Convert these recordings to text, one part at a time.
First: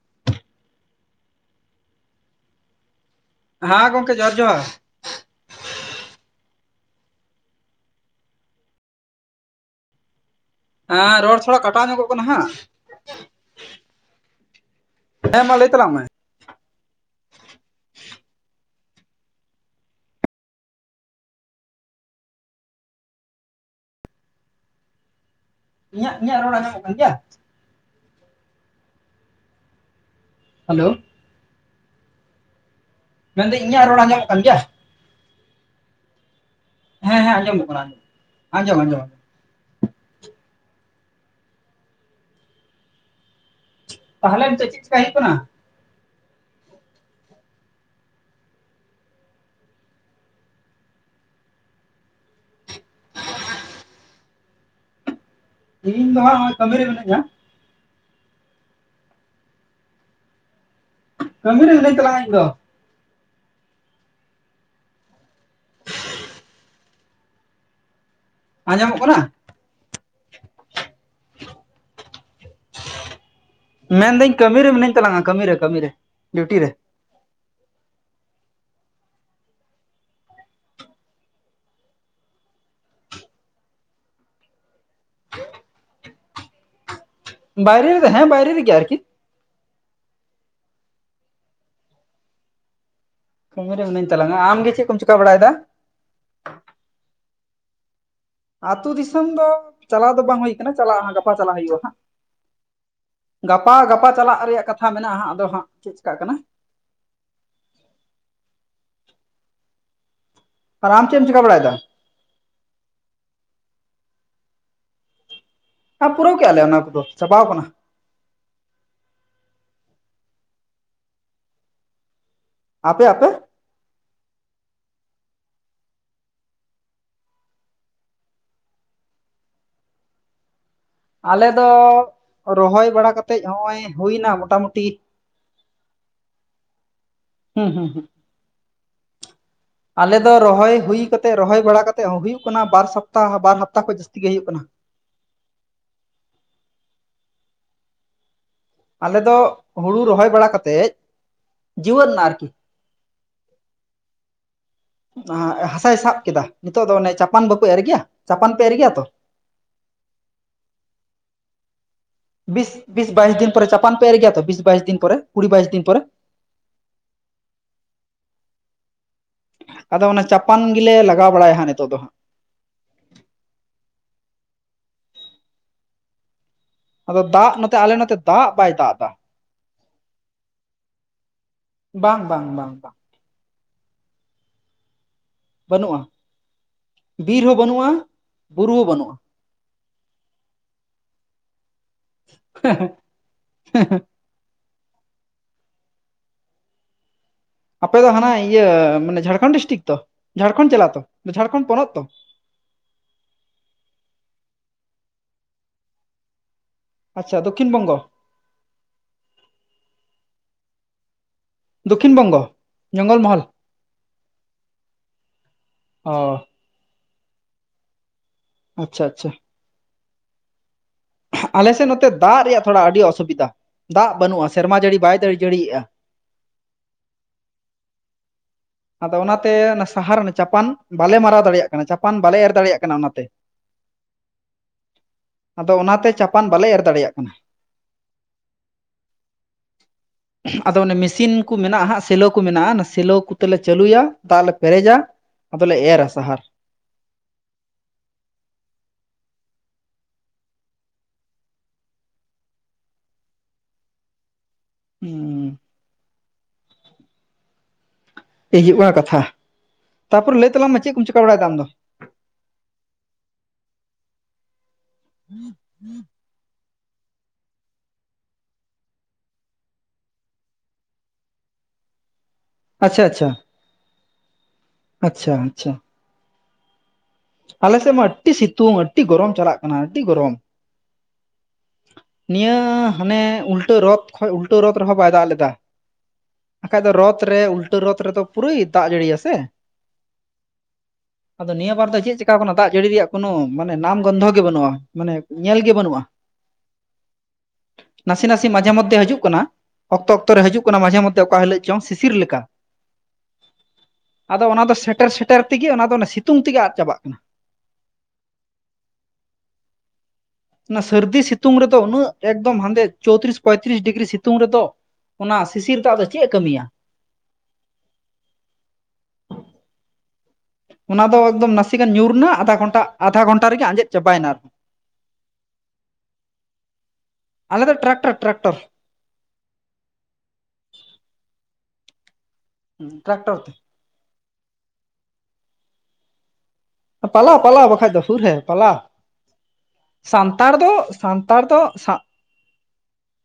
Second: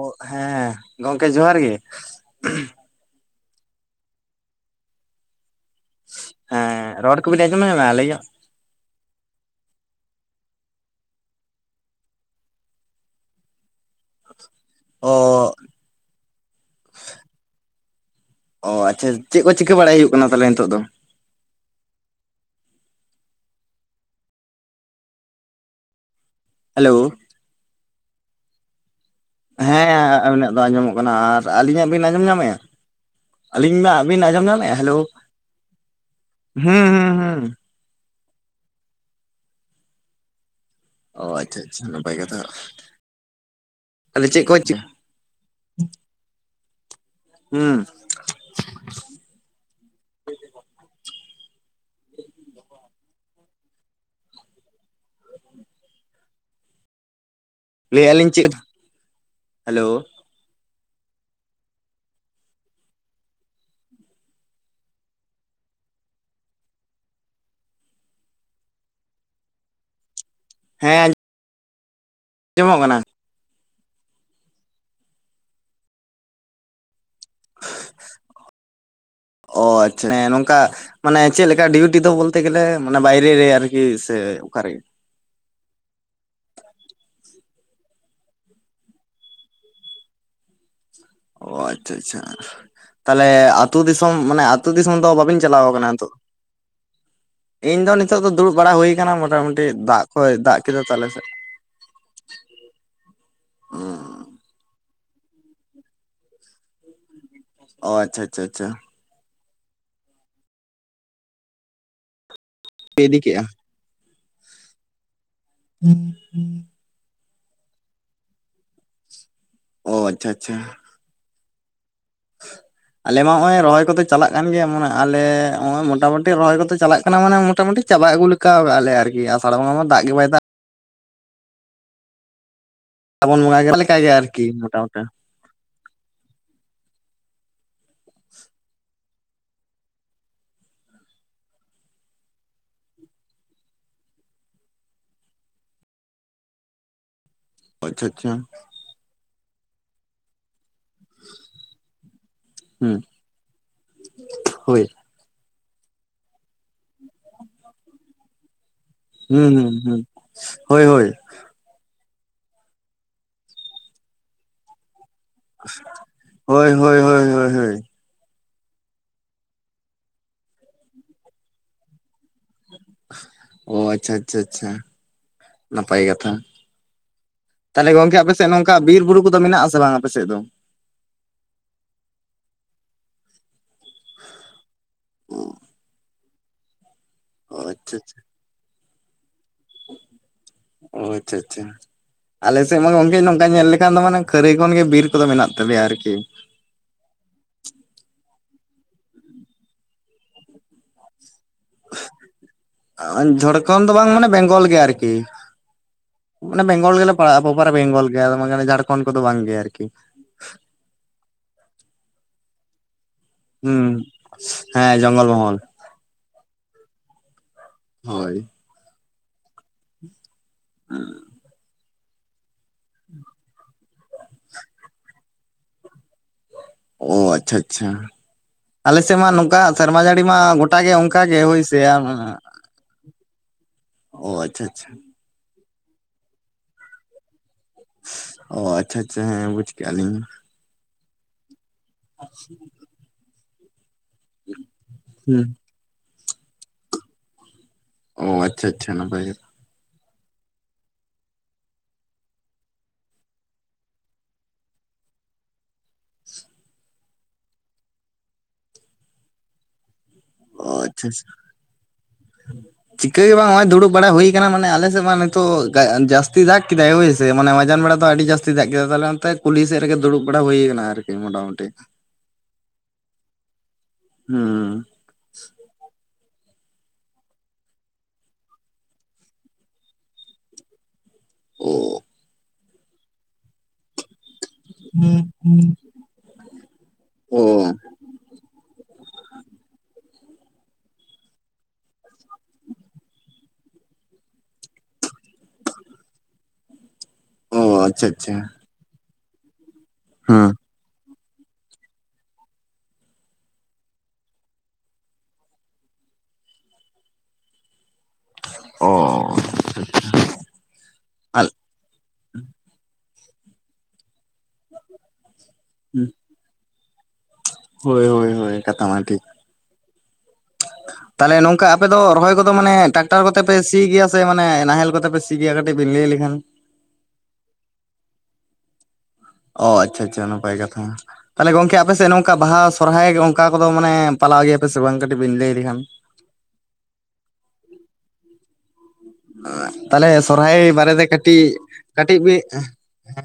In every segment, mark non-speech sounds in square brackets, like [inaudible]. ᱚ ᱦᱮᱸ ᱜᱚᱢᱠᱮ ᱡᱚᱦᱟᱨ ᱜᱮ᱾ ᱦᱟᱸ ᱜᱚᱢᱠᱮ ᱡᱚᱸᱦᱟᱨ ᱡᱚᱸᱦᱟᱨ᱾ ᱦᱮᱸ ᱨᱚᱲ ᱠᱚᱵᱤᱱ ᱟᱸᱡᱚᱢᱟ ᱧᱟᱢᱟ ᱟᱞᱤᱧᱟᱜ? ᱟᱸ ᱨᱚᱲ ᱛᱷᱚᱲᱟ ᱠᱟᱴᱟᱣ ᱧᱚᱜᱚᱜ ᱠᱟᱱᱟ ᱦᱟᱸᱜ᱾ ᱦᱮᱸ ᱚ᱾ ᱢᱟ ᱞᱟᱹᱭ ᱛᱟᱞᱟᱝ ᱢᱮ ᱚ ᱟᱪᱪᱷᱟ, ᱪᱮᱫ ᱠᱚ ᱪᱤᱠᱟᱹ ᱵᱟᱲᱟᱭ ᱦᱩᱭᱩᱜ ᱠᱟᱱᱟ ᱛᱟᱦᱚᱞᱮ ᱱᱤᱛᱳᱜ ᱫᱚ? ᱤᱧᱟᱜ ᱤᱧᱟᱜ ᱨᱚᱲ ᱟᱸᱚᱢᱚᱜ ᱦᱮᱞᱳ ᱠᱟᱱ ᱜᱮᱭᱟ? ᱦᱮᱸ ᱟ ᱟᱹᱵᱤᱱᱟᱜ ᱫᱚ ᱦᱮᱞᱳ ᱟᱸᱡᱚᱢᱚᱜ ᱠᱟᱱᱟ, ᱟᱨ ᱟᱹᱞᱤᱧᱟᱜ ᱵᱤᱱ ᱟᱸᱡᱚᱢ ᱧᱟᱢᱮᱫᱼᱟ? ᱢᱮᱱᱫᱟᱹᱧ ᱟᱹᱞᱤᱧ ᱤᱧᱟᱹᱜ ᱢᱟ ᱨᱚᱲ ᱟᱹᱵᱤᱱ ᱟᱸᱡᱚᱢᱚᱜ ᱠᱟᱱ ᱟᱸᱡᱚᱢ ᱜᱮᱭᱟ ᱧᱟᱢᱮᱫ-ᱟ? ᱦᱮᱞᱳ᱾ ᱦᱩᱸ ᱦᱩᱸ ᱦᱮᱸ ᱦᱮᱸ ᱦᱩᱸ ᱟᱸᱚᱢᱚᱜ ᱠᱟᱱᱟ ᱟᱸᱡᱚᱢ, ᱟᱸᱡᱚᱢ ᱟᱸᱡᱚᱢ᱾ ᱚ ᱟᱪᱪᱷᱟ ᱟᱪᱪᱷᱟ ᱱᱟᱯᱟᱭ ᱠᱟᱛᱷᱟ, ᱛᱟᱦᱞᱮ ᱛᱟᱦᱚᱞᱮ ᱪᱮᱫ ᱠᱚ ᱱᱤᱛᱚᱜ ᱪᱤᱠ ᱪᱮᱠᱟ ᱦᱩᱭᱩᱜ ᱠᱟᱱᱟ ᱦᱩᱸ᱾ [inaudible] ᱤᱧ ᱫᱚ ᱦᱟᱸᱜ-ᱚᱭ ᱠᱟᱹᱢᱤ ᱨᱮ ᱢᱤᱱᱟᱹᱧᱟ᱾ ᱞᱟᱹᱭᱮᱫ ᱟᱞᱤᱧ ᱪᱮᱫ? ᱦᱮᱞᱳ᱾ ᱠᱟᱹᱢᱤ ᱨᱮ ᱢᱤᱱᱟᱹᱧ ᱛᱟᱝᱟ ᱤᱧ ᱫᱚ᱾ ᱟᱸᱡᱚᱢᱚᱜ ᱠᱟᱱᱟ? ᱦᱮᱸ ᱟᱸᱡ [inaudible] ᱡᱚᱢᱚᱜ ᱠᱟᱱᱟ᱾ ᱢᱮᱱᱫᱟᱹᱧ ᱠᱟᱹᱢᱤ ᱨᱮ ᱢᱤᱱᱟᱹᱧ ᱛᱟᱞᱟᱝᱟ ᱠᱟᱹᱢᱤ ᱨᱮ ᱠᱟᱹᱢᱤ ᱨᱮ ᱰᱤᱩᱴᱤ ᱨᱮ᱾ ᱚ ᱟᱪᱪᱷᱟ ᱧᱮ ᱱᱚᱝᱠᱟ ᱢᱟᱱᱮ ᱪᱮᱫ ᱞᱮᱠᱟ ᱰᱤᱩᱴᱤ ᱫᱚ ᱵᱚᱞᱛᱮ ᱜᱮᱞᱮ ᱢᱟᱱᱮ ᱵᱟᱭᱨᱮ ᱨᱮ ᱟᱨᱠᱤ ᱥᱮ ᱚᱠᱟ ᱨᱮ? ᱵᱟᱭᱨᱮ ᱨᱮᱫᱚ ᱦᱮᱸ ᱵᱟᱭᱨᱮ ᱨᱮᱜᱮ ᱟᱨᱠᱤ᱾ ᱚ ᱟᱪᱪᱷᱟ ᱟᱪᱪᱷᱟ᱾ ᱛᱟᱦᱞᱮ ᱠᱟᱹᱢᱤ ᱟᱹᱛᱩ ᱨᱮ ᱢᱤᱱᱟᱹᱧ ᱫᱤᱥᱚᱢ ᱛᱟᱞᱟᱝᱟ ᱢᱟᱱᱮ ᱟᱹᱛᱩ ᱟᱢᱜᱮ ᱪᱮᱫ ᱫᱤᱥᱚᱢ ᱠᱚᱢ ᱫᱚ ᱪᱤᱠᱟ ᱵᱟᱹᱵᱤᱱ ᱵᱟᱲᱟᱭᱮᱫᱟ ᱪᱟᱞᱟᱣ ᱠᱟᱱᱟ ᱱᱤᱛᱚᱜ? ᱤᱧ ᱫᱚ ᱱᱤᱛ ᱱᱤᱛᱳ ᱫᱚ ᱫᱩᱲᱩᱵ ᱵᱟᱲᱟ ᱟᱹᱛᱩ ᱦᱩᱭ ᱠᱟᱱᱟ ᱫᱤᱥᱚᱢ ᱫᱚ ᱢᱳᱚᱴᱟᱢᱩᱴᱤ ᱫᱟᱜ ᱪᱟᱞᱟᱣ ᱫᱚ ᱠᱚᱭ ᱵᱟᱝ ᱦᱩᱭ ᱫᱟᱜ ᱠᱟᱱᱟ ᱠᱮᱫᱟ ᱛᱚ ᱪᱟᱞᱟᱜᱼᱟ ᱟᱞᱮ ᱦᱟᱸᱜ ᱥᱮᱫ᱾ ᱜᱟᱯᱟ ᱪᱟᱞᱟᱜ ᱦᱩᱭᱩᱜᱼᱟ ᱦᱟᱸᱜ ᱜᱟᱯᱟ ᱜᱟᱯᱟ ᱪᱟᱞᱟᱜ ᱨᱮᱭᱟᱜ ᱠᱟᱛᱷᱟ ᱢᱮᱱᱟᱜᱼᱟ ᱦᱟᱸᱜ ᱟᱫᱚ ᱦᱟᱸᱜ ᱪᱮᱫ ᱪᱮᱤᱠᱟᱜ ᱠᱟᱱᱟ᱾ ᱚ ᱟᱪᱷᱟ ᱟᱪᱷᱟ ᱟᱪᱷᱟ ᱾ ᱟᱨ ᱟᱢ ᱪᱮᱫ ᱮᱢ ᱪᱠᱟ ᱵᱟᱲᱟᱭᱮᱫᱟ? ᱯᱮ ᱤᱫᱤ ᱠᱮᱜᱼᱟ? ᱟᱨ ᱯᱩᱨᱟᱹᱣ ᱠᱮᱫᱼᱟ ᱞᱮ ᱚᱱᱟ ᱠᱚᱫᱚ ᱪᱟᱵᱟᱣ ᱠᱟᱱᱟ᱾ ᱚ ᱟᱪᱪᱷᱟ ᱟᱪᱪᱷᱟ᱾ ᱟᱯᱮ ᱟᱞᱮ ᱟᱯᱮ? ᱢᱟ ᱦᱚᱸᱜᱼᱚᱭ ᱨᱚᱦᱚᱭ ᱠᱚᱫᱚ ᱪᱟᱞᱟᱜ ᱠᱟᱱ ᱜᱮᱭᱟ ᱢᱟᱱᱮ ᱟᱞᱮ ᱱᱚᱜᱼᱚᱭ ᱢᱚᱴᱟᱢᱩᱴᱤ ᱨᱚᱦᱚᱭ ᱠᱚᱫᱚ ᱪᱟᱞᱟᱜ ᱠᱟᱱᱟ ᱢᱟᱱᱮ ᱢᱚᱴᱟᱢᱩᱴᱤ ᱪᱟᱵᱟᱜ ᱟᱹᱜᱩ ᱞᱮᱠ ᱠᱟᱣ ᱠᱟᱜᱼᱟ ᱞᱮ ᱟᱨᱠᱤ ᱟᱥᱟᱲ ᱵᱚᱸᱜᱟ ᱢᱟ ᱫᱟᱜ ᱜᱮ ᱵᱟᱭ ᱫᱟᱜ᱾ ᱟᱞᱮ ᱫᱚ ᱨᱚᱦᱚᱭ ᱵᱟᱲᱟ ᱥᱟᱵᱚᱱ ᱠᱟᱛᱮᱡ ᱵᱚᱸᱜᱟ ᱜᱮ ᱦᱚᱸᱜᱼᱚᱭ ᱞᱮᱠᱟᱜᱮ ᱦᱩᱭᱱᱟ ᱟᱨᱠᱤ ᱢᱚᱴᱟᱢᱩᱴᱤ ᱦᱩᱸ ᱦᱩᱸ ᱦᱩᱸ᱾ [inaudible] ᱟᱞᱮ ᱫᱚ ᱨᱚᱦᱚᱭ ᱦᱩᱭ ᱠᱟᱛᱮᱫ ᱨᱚᱦᱚᱭ ᱵᱟᱲᱟ ᱠᱟᱛᱮᱫ ᱦᱩᱭᱩᱜ ᱠᱟᱱᱟ ᱵᱟᱨ ᱥᱚᱯᱛᱟᱦᱚ ᱵᱟᱨ ᱦᱟᱯᱛᱟ ᱠᱷᱚᱡ ᱡᱟᱹᱥᱛᱤ ᱜᱮ ᱦᱩᱭᱩᱜ ᱠᱟᱱᱟ᱾ ᱟᱪᱪᱷᱟ ᱟᱪᱪᱷᱟ᱾ ᱟᱞᱮ ᱫᱚ ᱦᱩᱲᱩ ᱨᱚᱦᱚᱭ ᱵᱟᱲᱟ ᱠᱟᱛᱮᱫ ᱡᱩᱣᱟᱹᱫ ᱱᱟ ᱟᱨᱠᱤ᱾ ᱦᱩᱸ ᱦᱳᱭ ᱦᱟᱥᱟᱭ ᱥᱟᱵ ᱠᱮᱫᱟ ᱱᱤᱛᱚᱜ ᱫᱚ ᱚᱱᱮ ᱪᱟᱯᱟᱱ ᱵᱟᱠᱚ ᱮᱨ ᱜᱮᱭᱟ, ᱪᱟᱯᱟᱱ ᱯᱮ ᱮᱨ ᱜᱮᱭᱟ ᱛᱚ? ᱦᱩᱸ ᱦᱩᱸ ᱦᱩᱸ ᱦᱳᱭ ᱦᱳᱭ᱾ ᱵᱤᱥ ᱵᱤᱥ ᱵᱟᱭᱤᱥ ᱫᱤᱱ ᱯᱚᱨᱮ ᱪᱟᱯᱟᱱ ᱯᱮ ᱮᱨ ᱜᱮᱭᱟ ᱛᱚ ᱵᱤᱥ ᱵᱟᱭᱤᱥ ᱫᱤᱱ ᱯᱚᱨᱮ ᱠᱩᱲᱤ ᱵᱟᱭᱤᱥ ᱫᱤᱱ ᱯᱚᱨᱮ? ᱦᱳᱭ ᱦᱳᱭ ᱦᱳᱭ ᱦᱳᱭ ᱦᱳᱭ᱾ ᱟᱫᱚ ᱚᱱᱟ ᱪᱟᱯᱟᱱ ᱜᱮᱞᱮ ᱞᱟᱜᱟᱣ ᱵᱟᱲᱟᱭᱟ ᱦᱟᱸᱜ ᱱᱤᱛᱚᱜ ᱫᱚ ᱦᱟᱸᱜ᱾ ᱚ ᱟᱪᱪᱷᱟ ᱟᱪᱪᱷᱟ ᱟᱪᱪᱷᱟ ᱱᱟᱯᱟᱭ ᱠᱟᱛᱷᱟ᱾ ᱟᱫᱚ ᱫᱟᱜ ᱱᱚᱛᱮ ᱛᱟᱦᱞᱮ ᱟᱞᱮ ᱱᱚᱛᱮ ᱜᱚᱝᱠᱮ ᱟᱯᱮ ᱥᱮᱫ ᱫᱟᱜ ᱵᱟᱭ ᱱᱚᱝᱠᱟ ᱫᱟᱜ ᱵᱤᱨ ᱮᱫᱟ ᱵᱩᱨᱩ ᱠᱚᱫᱚ ᱢᱮᱱᱟᱜ-ᱟ ᱥᱮ ᱵᱟᱝ ᱟᱯᱮ ᱥᱮᱫ ᱫᱚ? ᱵᱟᱝ ᱵᱟᱝ ᱵᱟᱝ ᱵᱟᱝ᱾ [inaudible] ᱵᱟᱹᱱᱩᱜᱼᱟ, ᱵᱤᱨ ᱚ ᱦᱚᱸ ᱵᱟᱹᱱᱩᱜᱼᱟ ᱟᱪᱪᱷᱟ ᱟᱪᱪᱷᱟ ᱵᱩᱨᱩ ᱦᱚᱸ ᱵᱟᱹᱱᱩᱜᱼᱟ᱾ ᱚ ᱟᱪᱪᱷᱟ ᱟᱪᱪᱷᱟ ᱟᱞᱮ ᱥᱮᱫ ᱢᱟ ᱜᱚᱝᱠᱮ ᱱᱚᱝᱠᱟ ᱧᱮᱞ ᱞᱮᱠᱷᱟᱱ ᱫᱚ ᱢᱟᱱᱮ ᱠᱷᱟᱹᱨᱟᱹᱭ ᱠᱷᱚᱱ ᱜᱮ ᱵᱤᱨ ᱠᱚᱫᱚ ᱢᱮᱱᱟᱜ ᱛᱟᱞᱮᱭᱟ ᱟᱨᱠᱤ᱾ ᱟᱯᱮ ᱫᱚ ᱦᱟᱱᱟ ᱤᱭᱟᱹ ᱢᱟᱱᱮ ᱡᱷᱟᱲᱠᱷᱚᱱᱰ ᱰᱤᱥᱴᱤᱠ ᱛᱚ, ᱡᱷᱟᱲᱠᱷᱚᱱᱰ ᱡᱮᱞᱟ ᱛᱚ, ᱡᱷᱟᱲᱠᱷᱚᱱᱰ ᱯᱚᱱᱚᱛ ᱛᱚ᱾ ᱮ ᱡᱷᱟᱲᱠᱷᱚᱱᱰ ᱫᱚ ᱵᱟᱝ ᱢᱟᱱᱮ ᱵᱮᱝᱜᱚᱞ ᱜᱮ ᱟᱨᱠᱤ᱾ ᱢᱟᱱᱮ ᱵᱮᱝᱜᱚᱞ ᱜᱮᱞᱮ ᱟᱪᱪᱷᱟ ᱯᱟᱲᱟᱜ-ᱟ ᱫᱚᱠᱠᱷᱤᱱ ᱯᱚᱯᱟᱨ ᱵᱚᱝᱜᱚ ᱵᱮᱝᱜᱚᱞ ᱜᱮ ᱟᱫᱚ [unintelligible] ᱡᱷᱟᱲᱠᱷᱚᱱᱰ ᱠᱚᱫᱚ ᱵᱟᱝ ᱜᱮ ᱟᱨᱠᱤ᱾ ᱫᱚᱠᱠᱷᱤᱱ ᱵᱚᱝᱜᱚ ᱡᱚᱝᱜᱚᱞ ᱢᱚᱦᱚᱞ? ᱦᱩᱸ, ᱦᱮᱸ ᱡᱚᱝᱜᱚᱞ ᱢᱚᱦᱚᱞ᱾ ᱚ᱾ ᱦᱳᱭ᱾ ᱟᱪᱪᱷᱟ ᱟᱪᱪᱷᱟ᱾ [unintelligible] ᱟᱞᱮ ᱥᱮᱫ ᱱᱚᱛᱮ ᱫᱟᱜ ᱨᱮᱭᱟᱜ ᱛᱷᱚᱲᱟ ᱟᱹᱰᱤ ᱚᱥᱩᱵᱤᱫᱷᱟ ᱫᱟᱜ ᱵᱟᱹᱱᱩᱜᱼᱟ ᱥᱮᱨᱢᱟ ᱡᱟᱹᱲᱤ ᱵᱟᱭ ᱫᱟᱲᱤ ᱡᱟᱹᱲᱤᱭᱮᱜᱼᱟ᱾ ᱚ ᱟᱪᱪᱷᱟ ᱟᱪᱪᱷᱟ᱾ ᱟᱞᱮ ᱟᱫᱚ ᱥᱮᱫ ᱢᱟ ᱚᱱᱟᱛᱮ ᱱᱚᱝᱠᱟ ᱚᱱᱟ ᱥᱮᱨᱢᱟ ᱥᱟᱦᱟᱨ ᱡᱟᱹᱲᱤ ᱚᱱᱟ ᱢᱟ ᱪᱟᱯᱟᱱ ᱜᱚᱴᱟ ᱜᱮ ᱵᱟᱞᱮ ᱚᱱᱠᱟ ᱜᱮ ᱢᱟᱨᱟᱣ ᱦᱳᱭ ᱫᱟᱲᱮᱭᱟᱜ ᱥᱮ ᱠᱟᱱᱟ ᱪᱟᱯᱟᱱ ᱵᱟᱞᱮ ᱮᱨ ᱫᱟᱲᱮᱭᱟᱜ ᱠᱟᱱᱟ ᱚᱱᱟᱛᱮ᱾ ᱚ ᱟᱪᱪᱷᱟ ᱟᱪᱪᱷᱟ᱾ ᱟᱫᱚ ᱚᱱᱟᱛᱮ ᱪᱟᱯᱟᱱ ᱵᱟᱞᱮ ᱮᱨ ᱫᱟᱲᱮᱭᱟᱜ ᱠᱟᱱᱟ᱾ ᱚ ᱟᱪᱪᱷᱟ ᱟᱪᱪᱷᱟ ᱦᱮᱸ ᱵᱩᱡᱽ ᱠᱟᱜᱼᱟ ᱞᱤᱧ᱾ ᱟᱫᱚ ᱚᱱᱮ ᱢᱮᱥᱤᱱ ᱠᱚ ᱢᱮᱱᱟᱜᱼᱟ ᱦᱟᱸᱜ ᱥᱮᱞᱳ ᱠᱚ ᱢᱮᱱᱟᱜᱼᱟ ᱚᱱᱟ ᱥᱮᱞᱳ ᱠᱚᱛᱮᱞᱮ ᱪᱟᱹᱞᱩᱭᱟ ᱛᱟᱜ ᱞᱮ ᱯᱮᱨᱮᱡᱟ ᱦᱩᱸ ᱟᱫᱚᱞᱮ ᱮᱨᱟ ᱥᱟᱦᱟᱨ᱾ ᱚ ᱟᱪᱪᱷᱟ ᱟᱪᱪᱷᱟ ᱱᱟᱯᱟᱭ ᱜᱮ᱾ ᱦᱩᱸ᱾ ᱮᱭ ᱦᱩᱭᱩᱜ ᱠᱟᱱᱟ ᱠᱟᱛᱷᱟ ᱛᱟᱯᱚᱨᱮ ᱞᱟᱹᱭ ᱛᱟᱞᱟᱝ ᱚ ᱢᱮ ᱪᱮᱫ ᱟᱪᱪᱷᱟ ᱠᱚᱢ ᱟᱪᱪᱷᱟ ᱪᱤᱠᱟᱹ ᱵᱟᱲᱟᱭ ᱮᱫᱟ ᱟᱢ ᱫᱚ? ᱪᱤᱠᱟᱹ ᱜᱮ ᱵᱟᱝ ᱦᱚᱸᱜᱼᱚᱭ ᱫᱩᱲᱩᱵ ᱵᱟᱲᱟ ᱦᱩᱭ ᱠᱟᱱᱟ ᱢᱟᱱᱮ ᱟᱞᱮ ᱥᱮᱫ ᱢᱟ ᱱᱤᱛᱳᱜ ᱜᱟ ᱡᱟᱥ ᱛᱤ ᱫᱟᱜ ᱠᱮᱫᱟᱭ ᱦᱳᱭ ᱥᱮ ᱢᱟᱱᱮ ᱢᱟᱡᱟᱱ ᱵᱮᱲᱟ ᱫᱚ ᱟᱹᱰᱤ ᱡᱟᱹᱥᱛᱤ ᱫᱟᱜ ᱠᱮᱫᱟ ᱛᱟᱦᱚᱞᱮ ᱚᱱᱛᱮ ᱠᱩᱞᱦᱤ ᱥᱮᱫ ᱨᱮᱜᱮ ᱫᱩᱲᱩᱵ ᱵᱟᱲᱟ ᱦᱩᱭ ᱠᱟᱱᱟ ᱟᱨᱠᱤ᱾ ᱢᱚᱴᱟᱢᱩᱴᱤ᱾ ᱟᱪᱪᱷᱟ ᱟᱪᱪᱷᱟ᱾ ᱦᱩᱸ᱾ ᱟᱪᱪᱷᱟ ᱟᱪᱪᱷᱟ᱾ ᱟᱞᱮ ᱥᱮᱫ ᱢᱟ ᱟᱹᱰᱤ ᱥᱤᱛᱩᱝ ᱟᱹᱰᱤ ᱜᱚᱨᱚᱢ ᱪᱟᱞᱟᱜ ᱠᱟᱱᱟ ᱟᱹᱰᱤ ᱜᱚᱨᱚᱢ᱾ ᱚ ᱱᱤᱭᱟᱹ ᱦᱟᱱᱮ ᱩᱞᱴᱟᱹ ᱨᱚᱛ ᱠᱷᱚᱡ ᱩᱞ ᱴᱟᱹ ᱨᱚᱛ ᱨᱮᱦᱚᱸ ᱵᱟᱭ ᱫᱟᱜ ᱞᱮᱫᱟ ᱵᱟᱠᱷᱟᱡ ᱫᱚ ᱨᱚᱛ ᱨᱮ ᱚ ᱩᱞᱴᱟᱹ ᱨᱚᱛ ᱨᱮᱫᱚ ᱯᱩᱨᱟᱹᱭ ᱫᱟᱜ ᱡᱟᱹᱲᱤᱭᱟ ᱥᱮ ᱟᱫᱚ ᱱᱤᱭᱟᱹ ᱵᱟᱨ ᱫᱚ ᱪᱮᱫ ᱪᱮᱠᱟᱣ ᱠᱟᱱᱟ ᱫᱟᱜ ᱡᱟᱹᱲᱤ ᱨᱮᱭᱟᱜ ᱠᱳᱱᱳ ᱢᱟᱱᱮ ᱱᱟᱢ ᱜᱚᱱᱫᱷᱚ ᱜᱮ ᱵᱟᱹᱱᱩᱜᱼᱟ ᱢᱟᱱᱮ ᱧᱮᱞ ᱜᱮ ᱵᱟᱹᱱᱩᱜᱼᱟ᱾ [inaudible] ᱟᱪᱪᱷᱟ ᱱᱟᱥᱮ ᱟᱪᱪᱷᱟ ᱱᱟᱥᱮ ᱢᱟᱡᱷᱮ ᱢᱚᱫᱽᱫᱷᱮ ᱦᱤᱡᱩᱜ ᱠᱟᱱᱟ ᱚᱠᱛᱚ ᱚᱠᱛᱚ ᱨᱮ ᱦᱩᱸ ᱦᱤᱡᱩᱜ ᱠᱟᱱᱟ ᱢᱟᱡᱷᱮ ᱢᱚᱫᱽᱫᱷᱮ ᱚᱠᱟ ᱦᱤᱞᱳᱜ ᱪᱚᱝ ᱥᱤᱥᱤᱨ ᱞᱮᱠᱟ᱾ ᱟᱫᱚ ᱚᱱᱟ ᱫᱚ ᱥᱮᱴᱮᱨ ᱥᱮᱴᱮᱨ ᱛᱮᱜᱮ ᱚᱱᱟᱫᱚ ᱥᱤᱛᱩᱝ ᱛᱮᱜᱮ ᱟᱫ ᱪᱟᱵᱟᱜᱼᱟ᱾ [inaudible] ᱚᱻ ᱚᱱᱟ ᱥᱟᱹᱨᱫᱤ ᱥᱤᱛᱩᱝ ᱨᱮᱫᱚ ᱩᱱᱟᱹᱜ ᱮᱠᱫᱚᱢ ᱦᱟᱱᱫᱮ ᱪᱳᱛᱨᱤᱥ ᱯᱚᱸᱭᱛᱨᱤᱥ ᱰᱤᱜᱽᱨᱤ ᱥᱤᱛᱩᱝ ᱨᱮᱫᱚ ᱚᱱᱟ ᱥᱤᱥᱤᱨ ᱛᱟᱜ ᱫᱚ ᱪᱮᱫ ᱮ ᱠᱟᱹᱢᱤᱭᱟ᱾ ᱦᱳᱭ ᱦᱳᱭ ᱦᱳᱭ ᱠᱟᱛᱷᱟ ᱢᱟ ᱴᱷᱤᱠ᱾ ᱚᱱᱟ ᱫᱚ ᱛᱟᱦᱞᱮ ᱮᱠᱫᱚᱢ ᱱᱚᱝᱠᱟ ᱟᱯᱮ ᱱᱟᱥᱮᱜᱟᱱ ᱫᱚ ᱧᱩᱨᱱᱟ ᱨᱚᱦᱚᱭ ᱠᱚᱫᱚ ᱟᱫᱷᱟ ᱢᱟᱱᱮ ᱜᱷᱚᱱᱴᱟ ᱴᱨᱟᱠᱴᱟᱨ ᱟᱫᱷᱟ ᱠᱚᱛᱮ ᱜᱷᱚᱱᱴᱟ ᱯᱮ ᱨᱮᱜᱮ ᱥᱤ ᱟᱸᱡᱮᱫ ᱜᱮᱭᱟ ᱥᱮ ᱪᱟᱵᱟᱭᱮᱱᱟ ᱢᱟᱱᱮ ᱟᱨᱦᱚᱸ ᱱᱟᱦᱮᱞ ᱠᱚᱛᱮ ᱯᱮ ᱥᱤ ᱥᱤ ᱜᱮᱭᱟ ᱠᱟᱹᱴᱤᱡ ᱵᱤᱱ ᱞᱟᱹᱭ ᱞᱮᱠᱷᱟᱱ᱾ ᱟᱞᱮ ᱫᱚ ᱴᱨᱟᱠᱴᱟᱨ ᱴᱨᱟᱠᱴᱚᱨ᱾ ᱚ ᱟᱪᱪᱷᱟ ᱟᱪᱪᱷᱟ ᱱᱟᱯᱟᱭ ᱠᱟᱛᱷᱟ᱾ ᱛᱟᱦᱚᱞᱮ ᱜᱚᱝᱠᱮ ᱟᱯᱮᱥᱮᱫ ᱱᱚᱝᱠᱟ ᱵᱟᱦᱟ ᱥᱚᱨᱦᱟᱭ ᱴᱨᱟᱠᱴᱚᱨ ᱚᱱᱠᱟ ᱠᱚᱫᱚ ᱢᱟᱱᱮ ᱯᱟᱞᱟᱣ ᱜᱮᱭᱟ ᱯᱮ ᱥᱮ ᱵᱟᱝ ᱠᱟᱹᱴᱤᱡ ᱵᱤᱱ ᱞᱟᱹᱭ ᱞᱮᱠᱷᱟᱱ᱾ ᱯᱟᱞᱟᱣ ᱯᱟᱞᱟᱣ ᱵᱟᱠᱷᱟᱡ ᱫᱚ ᱥᱩᱨ ᱦᱮ ᱯᱟᱞᱟᱣ᱾ ᱛᱟᱦᱞᱮ ᱥᱚᱨᱚᱦᱟᱭ ᱵᱟᱨᱮ ᱛᱮ ᱠᱟᱹᱴᱤᱡ ᱥᱟᱱᱛᱟᱲ ᱫᱚ ᱥᱟ ᱠᱟᱹᱴᱤᱡ ᱵᱤ ᱦᱮᱸ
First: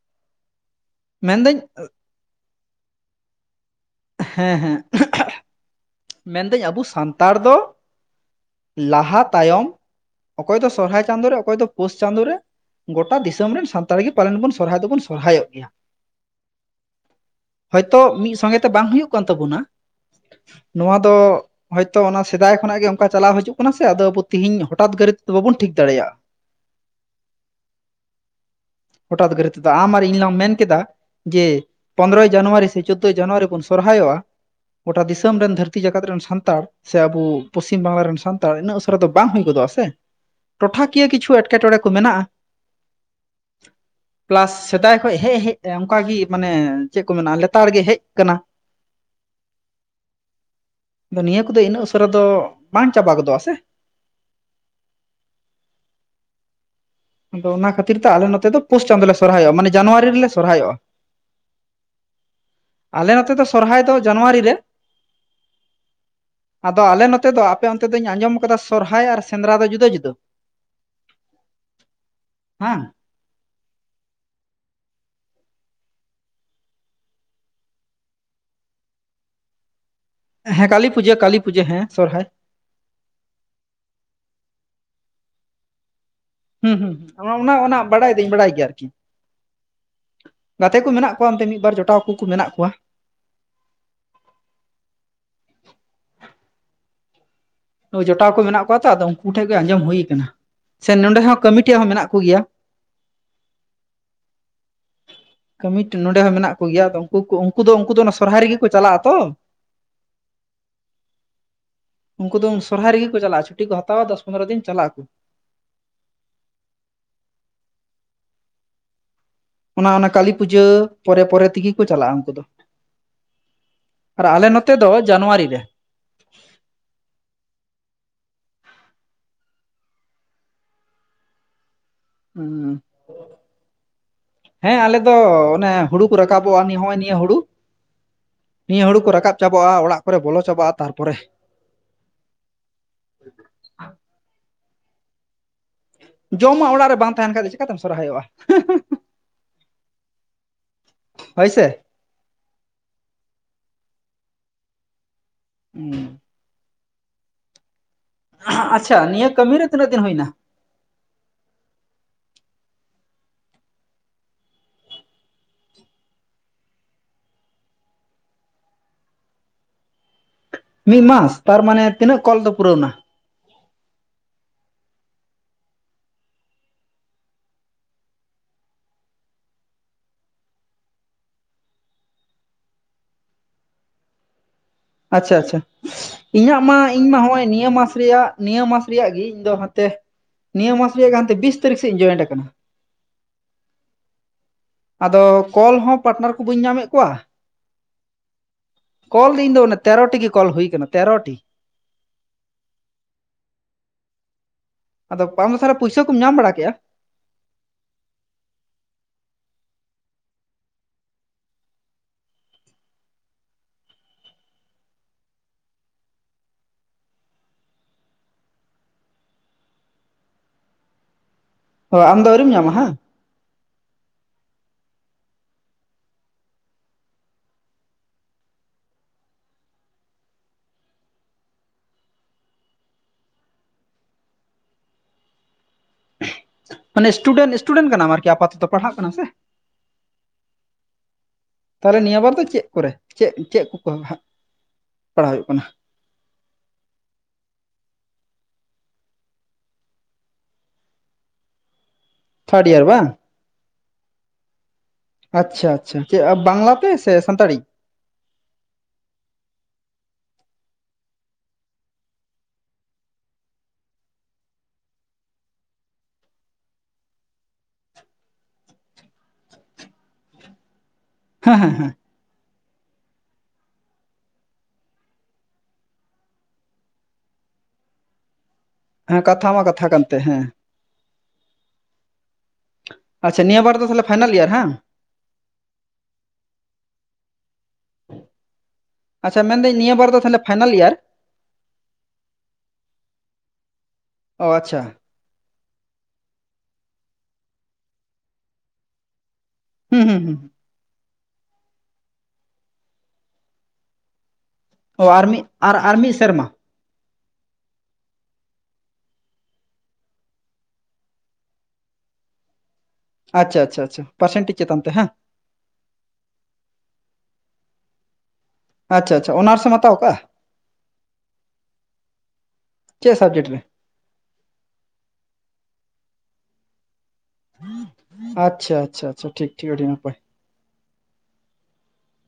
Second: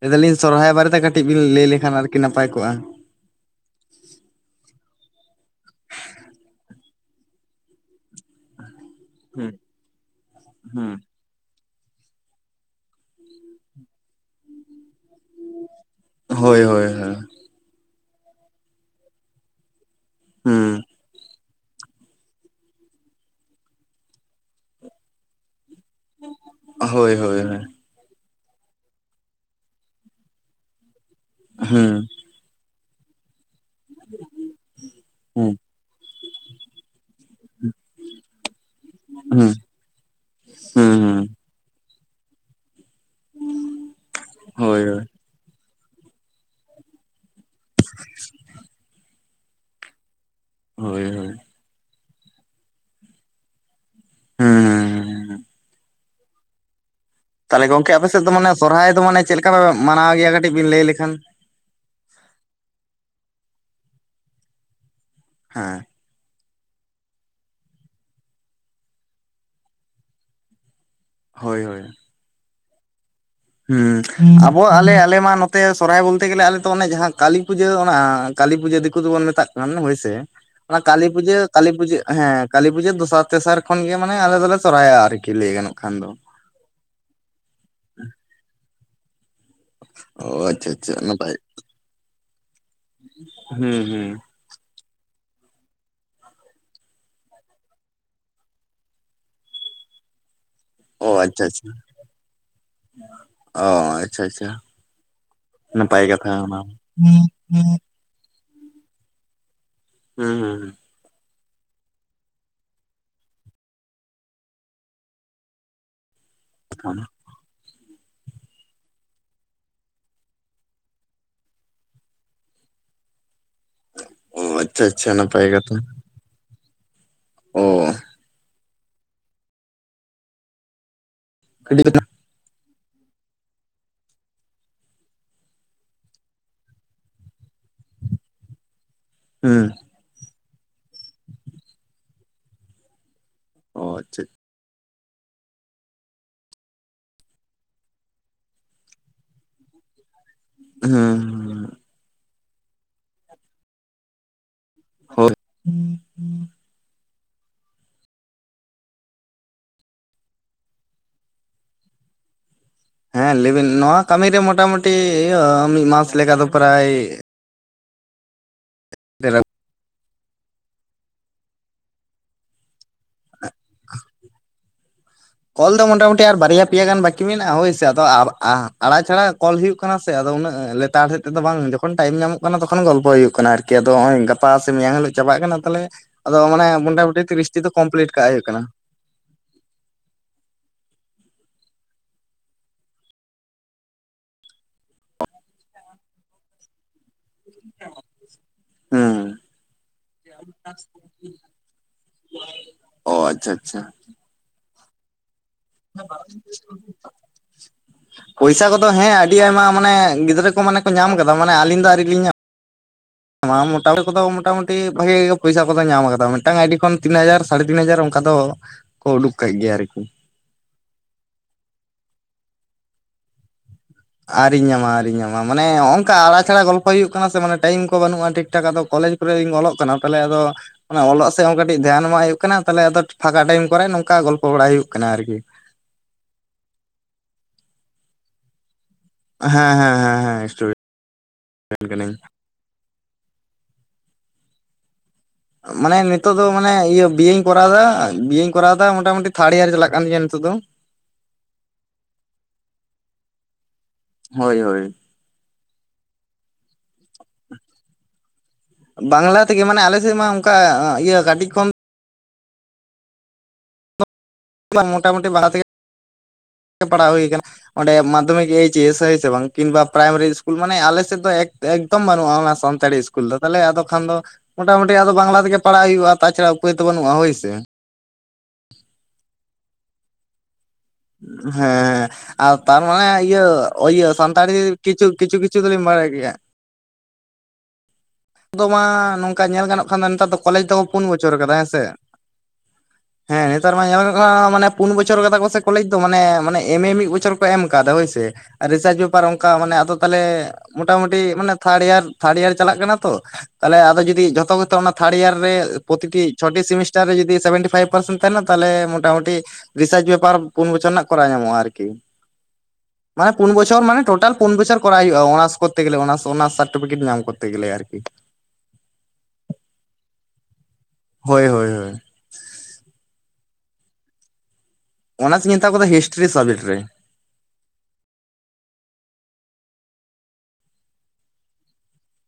ᱞᱟᱹᱭ ᱫᱟᱞᱤᱧ ᱥᱚᱨᱚᱦᱦᱟᱭ ᱵᱟᱨᱮᱛᱮ ᱠᱟᱹᱴᱤᱡ ᱵᱤᱱ ᱢᱮᱱᱫᱟᱹᱧ ᱞᱟᱹᱭ ᱞᱮᱠᱷᱟᱱ ᱟᱨᱠᱤ ᱱᱟᱯᱟᱭ ᱠᱚᱜᱼᱟ᱾ ᱦᱮᱸ ᱦᱮᱸ᱾ ᱢᱮᱱᱫᱟᱹᱧ ᱟᱵᱚ ᱥᱟᱱᱛᱟᱲ ᱫᱚ ᱞᱟᱦᱟ ᱛᱟᱭᱚᱢ ᱚᱠᱚᱭ ᱫᱚ ᱦᱩᱸ ᱥᱚᱨᱦᱟᱭ ᱪᱟᱸᱫᱳ ᱨᱮ ᱚᱠᱚᱭ ᱫᱚ ᱯᱳᱥ ᱪᱟᱸᱫᱳ ᱨᱮ ᱜᱚᱴᱟ ᱫᱤᱥᱚᱢ ᱨᱮᱱ ᱥᱟᱱᱛᱟᱲ ᱜᱮ ᱯᱟᱞᱮᱱ ᱵᱚᱱ ᱥᱚᱨᱦᱟᱭ ᱫᱚᱵᱚᱱ ᱥᱚᱨᱦᱟᱭᱚᱜ ᱜᱮᱭᱟ᱾ ᱦᱳᱭ᱾ [unintelligible] ᱦᱚᱭᱛᱳ ᱢᱤᱫ ᱥᱚᱸᱜᱮ ᱛᱮ ᱵᱟᱝ ᱦᱩᱭᱩᱜ ᱠᱟᱱ ᱛᱟᱵᱚᱱᱟ᱾ ᱦᱩᱸ ᱱᱚᱣᱟ ᱫᱚ ᱦᱚᱭᱛᱚ ᱚᱱᱟ ᱥᱮᱫᱟᱭ ᱠᱷᱚᱱᱟᱜ ᱜᱮ ᱚᱱᱠᱟ ᱪᱟᱞᱟᱣ ᱦᱤᱡᱩᱜ ᱠᱟᱱᱟ ᱥᱮ ᱟᱫᱚ ᱛᱤᱦᱤᱧ ᱦᱚᱴᱟᱛ ᱜᱟᱹᱨᱤ ᱫᱚ ᱵᱟᱵᱚᱱ ᱴᱷᱤᱠ ᱫᱟᱲᱮᱭᱟᱜᱼᱟ᱾ ᱦᱳᱭ ᱦᱳᱭ ᱦᱳᱭ᱾ ᱦᱚᱴᱟᱛ ᱜᱟᱹᱨ ᱛᱮᱫᱚ ᱟᱢ ᱟᱨ ᱤᱧ ᱞᱟᱝ ᱢᱮᱱ ᱠᱮᱫᱟ ᱡᱮ ᱦᱩᱸ ᱯᱚᱱᱨᱚᱭ ᱡᱟᱱᱩᱣᱟᱨᱤ ᱥᱮ ᱪᱳᱫᱳᱭ ᱡᱟᱱᱩᱣᱟᱨᱤ ᱵᱚᱱ ᱥᱚᱨᱦᱟᱭᱚᱜᱼᱟ᱾ ᱜᱚᱴᱟ ᱫᱤᱥᱚᱢ ᱨᱮᱱ ᱦᱩᱸ ᱫᱷᱟᱹᱨᱛᱤ ᱡᱟᱠᱟᱛ ᱨᱮᱱ ᱥᱟᱱᱛᱟᱲ ᱥᱮ ᱟᱵᱚ ᱯᱚᱥᱪᱤᱢ ᱵᱟᱝᱞᱟ ᱨᱮᱱ ᱥᱟᱱᱛᱟᱲ ᱤᱱᱟᱹᱜ ᱩᱥᱟᱹᱨᱟ ᱫᱚ ᱵᱟᱝ ᱦᱩᱭ ᱦᱩᱸ ᱜᱚᱫᱚᱜᱼᱟ ᱥᱮ ᱴᱚᱴᱷᱟ ᱦᱩᱸ ᱠᱤᱭᱟᱹ ᱦᱩᱸ ᱠᱤᱪᱷᱩ ᱮᱴᱠ ᱮᱴᱠᱮᱴᱚᱬᱮ ᱠᱚ ᱢᱮᱱᱟᱜᱼᱟ᱾ ᱯᱞᱟᱥ ᱦᱳᱭ ᱥᱮᱫᱟᱭ ᱦᱳᱭ ᱠᱷᱚᱱ ᱦᱮᱡ ᱦᱮᱡ ᱚᱱᱠᱟᱟᱜ ᱢᱟᱱᱮ ᱪᱮᱫ ᱠᱚ ᱢᱮᱱᱟ ᱞᱮᱛᱟᱲ ᱜᱮ ᱦᱮᱡ ᱟᱠᱟᱱᱟ᱾ ᱦᱳᱭ ᱟᱫᱚ ᱦᱳᱭ ᱱᱤᱭᱟ. ᱠᱚᱫᱚ ᱩᱱᱟᱹᱜ ᱩᱥᱟᱹᱨᱟ ᱫᱚ ᱵᱟᱝ ᱪᱟᱵᱟ ᱜᱚᱫᱚᱜᱼᱟ ᱥᱮ᱾ ᱦᱮᱸ ᱟᱫᱚ ᱛᱟᱦᱚᱞᱮ ᱚᱱᱟ ᱜᱚᱝᱠᱮ ᱠᱷᱟᱹᱛᱤᱨ ᱟᱯᱮ ᱛᱮ ᱥᱮᱫ ᱟᱞᱮ ᱱᱚᱛᱮ ᱢᱟᱱᱮ ᱫᱚ ᱯᱩᱥ ᱥᱚᱨᱦᱟᱭ ᱪᱟᱸᱫᱳ ᱞᱮ ᱢᱟᱱᱮ ᱪᱮᱫ ᱞᱮᱠᱟ ᱥᱚᱨᱦᱟᱭᱚᱜᱼᱟ, ᱯᱮ ᱢᱟᱱᱮ ᱡᱟᱱᱩᱣᱟᱨᱤ ᱢᱟᱱᱟᱣ ᱨᱮᱞᱮ ᱜᱮᱭᱟ ᱠᱟᱹᱴᱤᱡ ᱵᱤᱱ ᱥᱚᱨᱦᱟᱭᱚᱜᱼᱟ᱾ ᱞᱟᱹᱭ ᱞᱮᱠᱷᱟᱱ? ᱟᱞᱮ ᱱᱚᱛᱮ ᱫᱚ ᱥᱚᱨᱦᱟᱭ ᱫᱚ ᱡᱟᱱᱩᱣᱟᱨᱤ ᱨᱮ᱾ [inaudible] ᱟᱫᱚ ᱟᱞᱮ ᱱᱚᱛᱮ ᱫᱚ ᱟᱯᱮ ᱚᱱᱛᱮ ᱫᱚᱧ ᱟᱸᱡᱚᱢ ᱟᱠᱟᱫᱟ ᱥᱚᱨᱦᱟᱭ ᱟᱨ ᱥᱮᱸᱫᱽᱨᱟ ᱫᱚ ᱡᱩᱫᱟᱹ ᱡᱩᱫᱟᱹ᱾ ᱦᱳᱭ ᱦᱳᱭ ᱦᱮᱸ ᱦᱮᱸ ᱟᱵᱚ ᱟᱞᱮ ᱟᱞᱮ ᱢᱟ ᱱᱚᱛᱮ ᱥᱚᱨᱚᱦᱦᱟᱭ ᱵᱚᱞᱛᱮ ᱜᱮᱞᱮ ᱟᱞᱮ ᱫᱚ ᱚᱱᱮ ᱡᱟᱦᱟᱸ ᱠᱟᱞᱤ ᱯᱩᱡᱟᱹ ᱚᱱᱟ ᱠᱟᱹᱞᱤ ᱯᱩᱡᱟᱹ ᱫᱤᱠᱩ ᱫᱚᱵᱚᱱ ᱢᱮᱛᱟᱜ ᱠᱟᱱᱟ ᱦᱳᱭᱥᱮ ᱚᱱᱟ ᱠᱟᱹᱞᱤ ᱯᱩᱡᱟᱹ ᱠᱟᱹᱞᱤ ᱯᱩᱡᱟᱹ ᱦᱮᱸ, ᱠᱟᱹᱞᱤ ᱯᱩᱡᱟᱹ ᱫᱚᱥᱟᱨ ᱛᱮᱥᱟᱨ ᱠᱷᱚᱱ ᱜᱮ ᱢᱟᱱᱮ ᱟᱞᱮ ᱫᱚᱞᱮ ᱥᱚᱨᱟᱭᱟᱜᱼᱟ ᱟᱨᱠᱤ ᱞᱟᱹᱭ ᱜᱟᱱᱚᱜ ᱠᱷᱟᱱ ᱫᱚ᱾ ᱦᱩᱸ ᱚᱱᱟ ᱚᱱᱟ ᱵᱟᱲᱟᱭ ᱫᱚᱧ ᱵᱟᱲᱟᱭ ᱜᱮᱭᱟ ᱟᱨᱠᱤ᱾ ᱚ ᱟᱪᱪᱷᱟ ᱜᱟᱛᱮ ᱠᱚ ᱟᱪᱪᱷᱟ ᱢᱮᱱᱟᱜ ᱠᱚᱣᱟ ᱚᱱᱛᱮ ᱢᱤᱫ ᱵᱟᱨ ᱡᱚᱴᱟᱣ ᱠᱚ ᱢᱮᱱᱟᱜ ᱠᱚᱣᱟ᱾ ᱦᱩ ᱦᱩ ᱡᱚᱴᱟᱣ ᱠᱚ ᱢᱮᱱᱟᱜ ᱠᱚᱣᱟ ᱛᱚ ᱟᱫᱚ ᱩᱱᱠᱩ ᱴᱷᱮᱱ ᱜᱮ ᱟᱸᱡᱚᱢ ᱦᱩᱭ ᱠᱟᱱᱟ᱾ ᱥᱮ ᱚ ᱱᱚᱸᱰᱮ ᱦᱚᱸ ᱟᱪᱪᱷᱟ ᱠᱟᱹᱢᱤ ᱟᱪᱪᱷᱟ ᱴᱷᱮᱡ ᱦᱚᱸ ᱢᱮᱱᱟᱜ ᱠᱚ ᱜᱮᱭᱟ᱾ ᱚ ᱟᱪᱪᱷᱟ ᱟᱪᱪᱷᱟ ᱠᱟᱹᱢᱤᱴ ᱱᱟᱯᱟᱭ ᱱᱚᱸᱰᱮ ᱦᱚᱸ ᱠᱟᱛᱷᱟ ᱢᱮᱱᱟᱜ ᱚᱱᱟ ᱠᱚᱜᱮᱭᱟ ᱩᱱᱠᱩ ᱩᱱᱠᱩ ᱫᱚ ᱩᱱᱠᱩ ᱫᱚ ᱚᱱᱟ ᱥᱚᱨᱦᱟᱭ ᱨᱮᱜᱮ ᱠᱚ ᱪᱟᱞᱟᱜᱼᱟ ᱛᱚ᱾ ᱦᱩᱸ ᱦᱩᱸ ᱦᱩᱸ ᱩᱱᱠᱩ ᱫᱚ ᱥᱚᱨᱦᱟᱭ ᱨᱮᱜᱮ ᱠᱚ ᱪᱟᱞᱟᱜᱼᱟ, ᱪᱷᱩᱴᱤ ᱠᱚ ᱦᱟᱛᱟᱣᱟ ᱫᱚᱥ ᱯᱚᱸᱨᱚ ᱫᱤᱱ ᱪᱟᱞᱟᱜ ᱟᱠᱚ᱾ [unintelligible] ᱚᱱᱟ ᱚᱱᱟ ᱠᱟᱹᱞᱤ ᱯᱩᱡᱟᱹ ᱯᱚᱨᱮ ᱯᱚᱨᱮ ᱛᱮᱜᱮ ᱠᱚ ᱪᱟᱞᱟᱜᱼᱟ ᱩᱱᱠᱩ ᱫᱚ ᱟᱨ ᱚ ᱟᱞᱮ ᱱᱚᱛᱮ ᱟᱪᱪᱷᱟ ᱫᱚ ᱟᱪᱪᱷᱟ ᱱᱟᱯᱟᱭ ᱡᱟᱱᱩᱣᱟᱨᱤ ᱨᱮ ᱠᱟᱛᱷᱟ ᱚ [unintelligible] ᱦᱩᱸ ᱦᱮᱸ ᱟᱞᱮ ᱫᱚ ᱚᱱᱮ ᱦᱩᱲᱩ ᱠᱚ ᱨᱟᱠᱟᱵᱚᱜᱼᱟ ᱱᱚᱜᱼᱚᱭ ᱱᱤᱭᱟᱹ ᱦᱩᱲᱩ ᱱᱤᱭᱟᱹ ᱦᱩᱲᱩ ᱠᱚ ᱨᱟᱠᱟᱵ ᱦᱩᱸ ᱪᱟᱵᱟᱜᱼᱟ ᱚᱲᱟᱜ ᱠᱚᱨᱮ ᱵᱚᱞᱚ ᱪᱟᱵᱟᱜᱼᱟ ᱛᱟᱨᱯᱚᱨᱮ ᱚ ᱟᱪᱪᱷᱟ ᱡᱚᱢ ᱢᱟ ᱚᱲᱟᱜ ᱨᱮ ᱵᱟᱝ ᱛᱟᱦᱮᱱ ᱠᱷᱟᱱ ᱫᱚ ᱪᱤᱠᱠᱟᱛᱮᱢ ᱥᱚᱨᱦᱟᱭᱚᱜᱼᱟ ᱦᱮᱸ ᱦᱳᱭ ᱥᱮ ᱦᱳᱭ [inaudible] ᱟᱪᱪᱷᱟ ᱱᱤᱭᱟᱹ ᱠᱟᱹᱢᱤᱨᱮ ᱛᱤᱱᱟᱹᱜ ᱫᱤᱱ ᱦᱩᱭᱱᱟ ᱦᱮᱸ ᱞᱟᱹᱭᱵᱤᱱ ᱱᱚᱣᱟ ᱠᱟᱹᱢᱤᱨ ᱨᱮ ᱢᱚᱴᱟᱟᱢᱩᱴᱤ ᱤᱭᱟᱹ ᱢᱤᱫ ᱢᱟᱥ ᱞᱮᱠᱟ ᱫᱚ ᱯᱨᱟᱭ [inaudible] ᱢᱤᱫ ᱢᱟᱥ ᱛᱟᱨᱢᱟᱱᱮ ᱛᱤᱱᱟᱹᱜ ᱠᱚᱞ ᱫᱚ ᱯᱩᱨᱟᱹᱣ ᱱᱟ ᱠᱚᱞ ᱫᱚ ᱢᱚᱴᱟᱢᱩᱴᱤ ᱟᱨ ᱵᱟᱨᱭᱟ ᱯᱮᱭᱟ ᱜᱟᱱ ᱵᱟᱠᱤ ᱢᱮᱱᱟᱜᱼᱟ ᱦᱳᱭ ᱥᱮ ᱟᱫᱚ ᱟ ᱟᱲᱟ ᱪᱷᱟᱲᱟ ᱠᱚᱞ ᱦᱩᱭᱩᱜ ᱠᱟᱱᱟ ᱥᱮ ᱟᱫᱚ ᱩᱱᱟᱹᱜ ᱞᱮᱛᱟᱲ ᱥᱮᱫ ᱛᱮᱫᱚ ᱵᱟᱝ ᱡᱚᱠᱷᱚᱱ ᱴᱟᱭᱤᱢ ᱧᱟᱢᱚᱜ ᱠᱟᱱᱟ ᱛᱚᱠᱷᱚᱱ ᱜᱚᱞᱯᱚ ᱦᱩᱭᱩᱜ ᱠᱟᱱᱟ ᱟᱨᱠᱤ ᱟᱫᱚ ᱱᱚᱜᱼᱚᱭ ᱜᱟᱯᱟ ᱥᱮ ᱢᱮᱭᱟᱝ ᱦᱤᱞᱳᱜ ᱟᱪᱪᱷᱟ ᱪᱟᱵᱟᱜ ᱠᱟᱱᱟ ᱟᱪᱪᱷᱟ ᱛᱚᱦᱞᱮ ᱟᱫᱚ ᱤᱧᱟᱹᱜ ᱢᱟᱱᱮ ᱢᱟ ᱤᱧ ᱢᱚᱴᱟᱢᱩᱴᱤ ᱢᱟ ᱦᱚᱸᱜᱼᱚᱭ ᱛᱤᱨᱤᱥᱴᱤ ᱱᱤᱭᱟᱹ ᱫᱚ ᱢᱟᱥ ᱠᱚᱢᱯᱞᱤᱴ ᱠᱟᱜ ᱨᱮᱭᱟᱜ ᱦᱩᱭᱩᱜ ᱠᱟᱱᱟ ᱱᱤᱭᱟᱹ ᱢᱟᱥ ᱨᱮᱭᱟᱜ ᱜᱮ ᱤᱧ ᱫᱚ ᱦᱟᱱᱛᱮ ᱱᱤᱭᱟᱹ ᱢᱟᱥ ᱨᱮᱭᱟᱜ ᱦᱟᱱ ᱵᱤᱥ ᱛᱟᱹᱨᱤᱠᱷ ᱥᱮᱫ ᱤᱧ ᱡᱚᱭᱮᱱᱴ ᱟᱠᱟᱱᱟ ᱟᱫᱚ ᱠᱚᱞ ᱦᱚᱸ ᱯᱟᱴᱱᱟᱨ ᱠᱚ ᱵᱟᱹᱧ ᱧᱟᱢᱮᱫ ᱠᱚᱣᱟ᱾ ᱠᱚᱞ ᱦᱩᱸ ᱫᱚ ᱤᱧ ᱫᱚ ᱚᱱᱟ ᱛᱮᱨᱚᱴᱤ ᱜᱮ ᱠᱚᱞ ᱦᱩᱭᱠᱟᱱᱟ ᱛᱮᱨᱚᱴᱤ᱾ ᱚ ᱟᱪᱪᱷᱟ ᱟᱪᱪᱷᱟ᱾ ᱟᱫᱚ ᱵᱟᱢ ᱥᱟᱨᱟ ᱯᱩᱭᱥᱟᱹ ᱠᱚᱢ ᱧᱟᱢ ᱵᱟᱲᱟ ᱠᱮᱼᱟ᱾ [inaudible] ᱯᱚᱭᱥᱟ ᱠᱚᱫᱚ ᱦᱮᱸ ᱟᱹᱰᱤ ᱟᱭᱢᱟ ᱢᱟᱱᱮ ᱜᱤᱫᱽᱨᱟᱹ ᱠᱚ ᱢᱟᱱᱮ ᱠᱚ ᱧᱟᱢ ᱟᱠᱟᱫᱟ ᱢᱟᱱᱮ ᱟᱹᱞᱤᱧ ᱫᱚ ᱟᱹᱣᱨᱤ ᱞᱤᱧ ᱧᱟᱢ᱾ [inaudible] ᱢᱚᱴᱟᱢᱩᱴᱤ ᱠᱚᱫᱚ ᱢᱚᱴᱟᱢᱩᱴᱤ ᱵᱷᱟᱜᱮ ᱜᱮ ᱯᱚᱭᱥᱟ ᱠᱚᱫᱚ ᱧᱟᱢ ᱠᱟᱫᱟ ᱢᱤᱫᱴᱟᱝ ᱟᱭᱰᱤ ᱠᱷᱚᱱ ᱛᱤᱱ ᱦᱟᱡᱟᱨ ᱥᱟᱲᱮ ᱛᱤᱱ ᱦᱟᱡᱟᱨ ᱚᱱᱠᱟ ᱫᱚ ᱠᱚ ᱳᱰᱩᱠ ᱠᱟᱜ ᱜᱮᱭᱟ ᱟᱨᱠᱤ᱾ ᱚ ᱟᱢᱫᱚ ᱟᱹᱣᱨᱤᱢ ᱧᱟᱢᱟ ᱦᱟᱸᱜ᱾ ᱟᱹᱣᱨᱤᱧ ᱧᱟᱢᱟ ᱟᱹᱣᱨᱤᱧ ᱧᱟᱢᱟ ᱢᱟᱱᱮ ᱱᱚᱜ-ᱱᱚᱝᱠᱟ ᱟᱲᱟᱪᱷᱟᱲᱟ ᱜᱚᱞᱯᱷᱚ ᱦᱩᱭᱩᱜ ᱠᱟᱱᱟ ᱥᱮ ᱢᱟᱱᱮ ᱴᱟᱭᱤᱢ ᱠᱚ ᱵᱟᱹᱱᱩᱜᱼᱟ ᱴᱷᱤᱠ ᱴᱷᱟᱠ ᱟᱫᱚ ᱠᱚᱞᱮᱡᱽ ᱨᱮᱧ ᱚᱞᱚᱜ ᱠᱟᱱᱟ ᱛᱟᱦᱞᱮ ᱟᱫᱚ ᱚᱱᱟ ᱚᱞᱚᱜ ᱥᱮᱫ ᱦᱚᱸ ᱠᱟᱹᱴᱤᱡ ᱫᱷᱮᱭᱟᱱ ᱮᱢᱟ ᱦᱩᱭᱩᱜ ᱠᱟᱱᱟ ᱛᱟᱦᱞᱮ ᱟᱫᱚ ᱯᱷᱟᱸᱠᱟ ᱴᱟᱭᱤᱢ ᱠᱚᱨᱮ ᱱᱚᱝᱠᱟ ᱜᱚᱞᱯᱚ ᱵᱟᱲᱟᱭ ᱦᱩᱭᱩᱜ ᱠᱟᱱᱟ ᱟᱨᱠᱤ᱾ ᱢᱟᱱᱮ ᱤᱥᱴᱩᱰᱮᱱᱴ ᱤᱥᱴᱩᱰᱮᱱᱴ ᱠᱟᱱᱟᱢ ᱟᱨᱠᱤ ᱟᱯᱟᱛᱚᱫᱚ ᱯᱟᱲᱟᱜ ᱠᱟᱱᱟ ᱥᱮ? ᱦᱮᱸ ᱦᱮᱸ ᱤᱥᱴᱩᱰᱮᱱᱴ᱾ ᱛᱟᱦᱚᱞᱮ ᱱᱤᱭᱟᱹ ᱵᱟᱨ ᱫᱚ ᱪᱮᱫ ᱠᱚᱨᱮ ᱪᱮᱫ ᱪᱮᱫ ᱠᱚ ᱯᱟᱲᱦᱟ ᱯᱟᱲᱦᱟᱣ ᱦᱩᱭᱩᱜ ᱠᱟᱱᱟ? ᱢᱟᱱᱮ ᱱᱤᱛᱚᱜ ᱫᱚ ᱢᱟᱱᱮ ᱤᱭᱟᱹ ᱵᱤᱭᱮᱧ ᱠᱚᱨᱟᱣ ᱫᱟ ᱵᱤᱭᱮᱧ ᱠᱚᱨᱟᱣ ᱫᱟ ᱢᱚᱴᱟᱢᱩᱴᱤ ᱛᱷᱟᱲ ᱤᱭᱟᱨ ᱪᱟᱞᱟᱜ ᱠᱟᱱ ᱛᱤᱧᱟ ᱱᱤᱛᱚᱜ ᱫᱚ᱾ ᱛᱟᱨᱰ ᱤᱭᱟᱨ ᱵᱟ? ᱦᱳᱭ ᱦᱳᱭ᱾ ᱟᱪᱪᱷᱟ ᱟᱪᱪᱷᱟ ᱪᱮᱫ ᱵᱟᱝᱞᱟ ᱛᱮ ᱥᱮ ᱥᱟᱱᱛᱟᱲᱤ? ᱵᱟᱝᱞᱟ ᱛᱮᱜᱮ ᱢᱟᱱᱮ ᱟᱞᱮᱥᱮᱫ ᱢᱟ ᱚᱝᱠᱟ ᱤᱭᱟᱹ ᱠᱟᱹᱴᱤᱡ ᱠᱷᱚᱱ ᱢᱚᱴᱟ-ᱢᱩᱴᱤ ᱵᱟᱦᱟ ᱛᱮᱜᱮ ᱯᱟᱲᱦᱟᱣ ᱦᱩᱭ ᱠᱟᱱᱟ ᱚᱸᱰᱮ ᱢᱟᱫᱷᱚᱢᱤᱠ ᱮᱭᱤᱪᱮᱥ ᱦᱳᱭ ᱥᱮ ᱵᱟᱝ ᱠᱤᱢᱵᱟ ᱯᱨᱟᱭᱢᱟᱨᱤ ᱤᱥᱠᱩᱞ ᱢᱟᱱᱮ ᱟᱞᱮ ᱥᱮᱫ ᱫᱚ ᱮᱠ ᱦᱮᱸ ᱦᱮᱸ ᱦᱮᱸ ᱮᱠᱫᱚᱢ ᱵᱟᱹᱱᱩᱜᱼᱟ ᱚᱱᱟ ᱥᱟᱱᱛᱟᱲᱤ ᱤᱥᱠᱩᱞ ᱫᱚ ᱛᱟᱦᱚᱞᱮ ᱟᱫᱚ ᱠᱷᱟᱱ ᱫᱚ ᱢᱚᱴᱟ-ᱢᱩᱴᱤ ᱟᱫᱚ ᱵᱟᱝᱞᱟ ᱛᱮᱜᱮ ᱯᱟᱲᱦᱟᱜ ᱦᱩᱭᱩᱜᱼᱟ ᱛᱟᱪᱷᱟᱲᱟ ᱩᱯᱟᱹᱭ ᱫᱚ ᱵᱟᱹᱱᱩᱜᱼᱟ ᱦᱳᱭ ᱥᱮ᱾ ᱦᱮᱸ ᱠᱟᱛᱷᱟ ᱢᱟ ᱠᱟᱛᱷᱟ ᱠᱟᱱᱛᱮ ᱦᱮᱸ᱾ ᱦᱮᱸᱮᱸ᱾ ᱟᱨ ᱛᱟᱨ ᱢᱟᱱᱮ ᱤᱭᱟᱹ ᱟᱪᱪᱷᱟ ᱱᱤᱭᱟᱹ ᱵᱟᱨ ᱫᱚ ᱛᱟᱦᱚᱞᱮ ᱤᱭᱟᱹ ᱯᱷᱟᱭᱱᱟᱞ ᱤᱭᱟᱨ ᱥᱟᱱᱛᱟᱲᱤ ᱦᱟᱝ ᱠᱤᱪᱷᱩ ᱠᱤᱪᱷᱩ ᱠᱤᱪᱷᱩ ᱫᱚᱞᱤᱧ ᱵᱟᱲᱟᱭ ᱜᱮᱭᱟ᱾ ᱫᱚ ᱢᱟ ᱱᱚᱝᱠᱟ ᱟᱪᱪᱷᱟ ᱧᱮᱞ ᱢᱮᱱᱫᱟᱹᱧ ᱜᱟᱱᱚᱜ ᱱᱤᱭᱟᱹ ᱠᱷᱟᱱ ᱵᱟᱨ ᱱᱮᱛᱟᱨ ᱫᱚ ᱛᱟᱦᱚᱞᱮ ᱠᱚᱞᱮᱡᱽ ᱯᱷᱟᱭᱱᱟᱞ ᱫᱚᱠᱚ ᱤᱭᱟᱨ ᱯᱩᱱ ᱵᱚ ᱪᱚᱨ ᱠᱟᱫᱟᱭ ᱦᱮᱸᱥᱮ, ᱦᱮᱸ ᱱᱮᱛᱟᱨ ᱢᱟ ᱧᱮᱞᱚᱜ ᱚ ᱠᱟᱱᱟ ᱢᱟᱱᱮ ᱟᱪᱪᱷᱟ ᱯᱩᱱ ᱵᱚ ᱵᱚᱪᱷᱚᱨ ᱠᱟᱫᱟ ᱠᱚ ᱥᱮ ᱠᱚᱞᱮᱡᱽ ᱫᱚ ᱢᱟᱱᱮ ᱢᱟᱱᱮ ᱮᱢ ᱮ ᱢᱤᱫ ᱵᱚᱪᱷᱚᱨ ᱠᱚ ᱮᱢ ᱟᱠᱟᱫᱟ ᱦᱳᱭᱥᱮ, ᱟᱨ ᱨᱤᱥᱟᱨᱪ ᱯᱮᱯᱟᱨ ᱚᱱᱠᱟ ᱢᱟᱱᱮ ᱟᱫᱚ ᱦᱩᱸ ᱦᱩᱸ ᱛᱟᱦᱞᱮ ᱦᱩᱸ ᱢᱚᱴᱟ-ᱢᱩᱴᱤ ᱢᱟᱱᱮ ᱛᱷᱟᱨᱰ ᱤᱭᱟᱨ ᱛᱷᱟᱨᱰ ᱤᱭᱟᱨ ᱪᱟᱞᱟᱜ ᱠᱟᱱᱟ ᱛᱚ ᱛᱟᱦᱞᱮ ᱟᱫᱚ ᱡᱩᱫᱤ ᱡᱚᱛᱚ ᱜᱮᱛᱚ ᱚᱱᱟ ᱚ ᱛᱷᱟᱨᱰ ᱟᱨ ᱤᱭᱟᱨ ᱢᱤᱫ ᱨᱮ ᱟᱨ ᱟᱨ ᱢᱤᱫ ᱯᱨᱚᱛᱤᱴᱤ ᱥᱮᱨᱢᱟ ᱪᱷᱚᱴᱤ ᱥᱮᱢᱤᱥ ᱴᱟᱨ ᱡᱩᱫᱤ ᱥᱮᱵᱮᱱᱴᱤ ᱯᱷᱟᱭᱤᱯ ᱯᱟᱨᱥᱮᱱᱴ ᱛᱟᱦᱮᱱᱟ ᱛᱟᱦᱚᱞᱮ ᱢᱳᱴᱟ-ᱢᱩᱴᱤ ᱨᱤᱥᱟᱨᱪ ᱯᱮᱯᱟᱨ ᱯᱩᱱ ᱵᱚᱪᱷᱚᱨ ᱨᱮᱱᱟᱜ ᱠᱚᱨᱟᱣ ᱧᱟᱢᱚᱜᱼᱟ ᱟᱨᱠᱤ᱾ ᱢᱟᱱᱮ ᱯᱩᱱ ᱟᱪᱪᱷᱟ ᱵᱚᱪᱷᱚᱨ ᱟᱪᱪᱷᱟ ᱟᱪᱪᱷᱟ ᱢᱟᱱᱮ ᱴᱳᱴᱟᱞ ᱯᱳᱱ ᱯᱟᱨᱥᱮᱱᱴᱮᱡᱽ ᱵᱚᱪᱷᱚᱨ ᱪᱮᱛᱟᱱ ᱛᱮ ᱠᱚᱨᱟᱣ ᱦᱟᱸ ᱦᱩᱭᱩᱜᱼᱟ ᱚᱱᱟᱥ ᱠᱚᱨᱥ᱾ ᱠᱚᱨᱛᱮ ᱜᱮᱞᱮ ᱚᱱᱟᱥ ᱚᱱᱟᱥ ᱥᱟᱨᱴᱤᱯᱷᱤᱠᱮᱴ ᱧᱟᱢ ᱠᱚᱨᱛᱮ ᱜᱮᱞᱮ ᱟᱨᱠᱤ᱾ ᱟᱪᱪᱷᱟ ᱟᱪᱪᱷᱟ ᱚᱱᱟᱨᱥᱮᱢ ᱦᱟᱛᱣᱟ ᱠᱟᱜᱼᱟ ᱦᱳᱭ ᱦᱳᱭ ᱦᱳᱭ ᱪᱮᱫ ᱥᱟᱵᱽᱡᱮᱠᱴ ᱨᱮ? ᱚᱱᱟᱥ ᱤᱧ ᱦᱟᱛᱟᱣ ᱠᱟᱫᱟ ᱦᱤᱥᱴᱨᱤ ᱥᱟᱵᱽᱡᱮᱠᱴ ᱨᱮ᱾ ᱟᱪᱪᱷᱟ ᱟᱪᱪᱷᱟ ᱟᱪᱪᱷᱟ ᱴᱷᱤᱠ ᱴᱷᱤᱠ ᱟᱹᱰᱤ ᱱᱟᱯᱟᱭ᱾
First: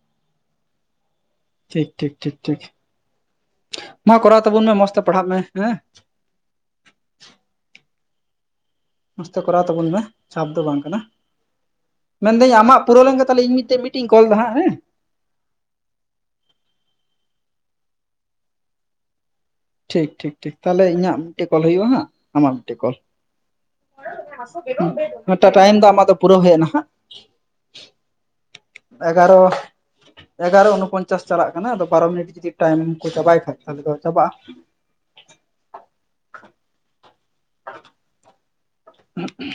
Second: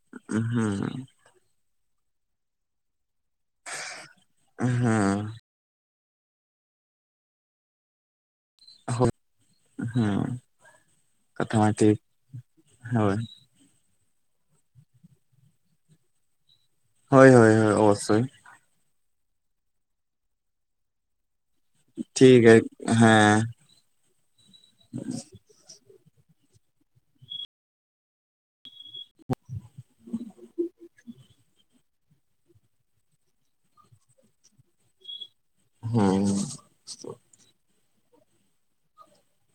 [unintelligible] ᱴᱷᱤᱠ ᱴᱷᱤᱠ ᱴᱷᱤᱠ ᱴᱷᱤᱠ, ᱢᱟ ᱠᱚᱨᱟᱣ ᱛᱟᱵᱚᱱ ᱢᱮ ᱦᱩᱸ ᱢᱚᱸᱡᱽ ᱛᱮ ᱯᱟᱲᱦᱟᱜ ᱢᱮ ᱦᱮᱸ᱾ ᱢᱚᱡᱽᱛᱮ ᱠᱚᱨᱟᱣ ᱛᱟᱵᱚᱱ ᱢᱮ ᱦᱩᱸ ᱪᱷᱟᱯ ᱫᱚ ᱵᱟᱝ ᱠᱟᱱᱟ, ᱢᱮᱱᱫᱟᱹᱧ ᱟᱢᱟᱜ ᱯᱩᱨᱟᱹᱣ ᱞᱮᱱᱠᱷᱟᱱ ᱛᱟᱦᱞᱮ ᱤᱧ ᱢᱤᱫᱴᱮᱡ ᱢᱤ ᱴᱤ ᱤᱧ ᱠᱚᱞ ᱫᱟ ᱦᱟᱸ ᱮᱸ᱾ ᱦᱳᱭ ᱦᱳᱭ ᱦᱳᱭ ᱚᱵᱚᱥᱥᱳᱭ᱾ ᱴᱷᱤᱠ ᱴᱷᱤᱠ ᱴᱷᱤᱠ ᱛᱟᱦᱞᱮ ᱤᱧᱟᱹᱜ ᱢᱤᱫᱴᱮᱡ ᱠᱚᱞ ᱦᱩᱭᱩᱜᱼᱟ ᱦᱟᱸᱜ, ᱟᱢᱟᱜ ᱢᱤᱫᱴᱮᱱ ᱠᱚᱞ ᱢᱤᱫᱴᱟᱜ ᱴᱟᱭᱤᱢ ᱫᱚ ᱟᱢᱟᱜ ᱫᱚ ᱯᱩᱨᱟᱹᱣ ᱦᱩᱭᱱᱟ ᱦᱟᱜ, ᱮᱜᱟᱨᱚ, ᱮᱜᱟᱨᱚ ᱚᱯᱚᱧᱪᱟᱥ ᱪᱟᱞᱟᱜ ᱠᱟᱱᱟ ᱟᱫᱚ ᱵᱟᱨᱚ ᱢᱤᱱᱤᱴ ᱡᱩᱫᱤ ᱴᱟᱭᱤᱢ ᱠᱚ ᱪᱟᱵᱟᱭ ᱠᱷᱟᱡ ᱛᱟᱦᱚᱞᱮ ᱫᱚ ᱪᱟᱵᱟᱜᱼᱟ ᱾ ᱦᱩᱸ, [unintelligible] [unintelligible]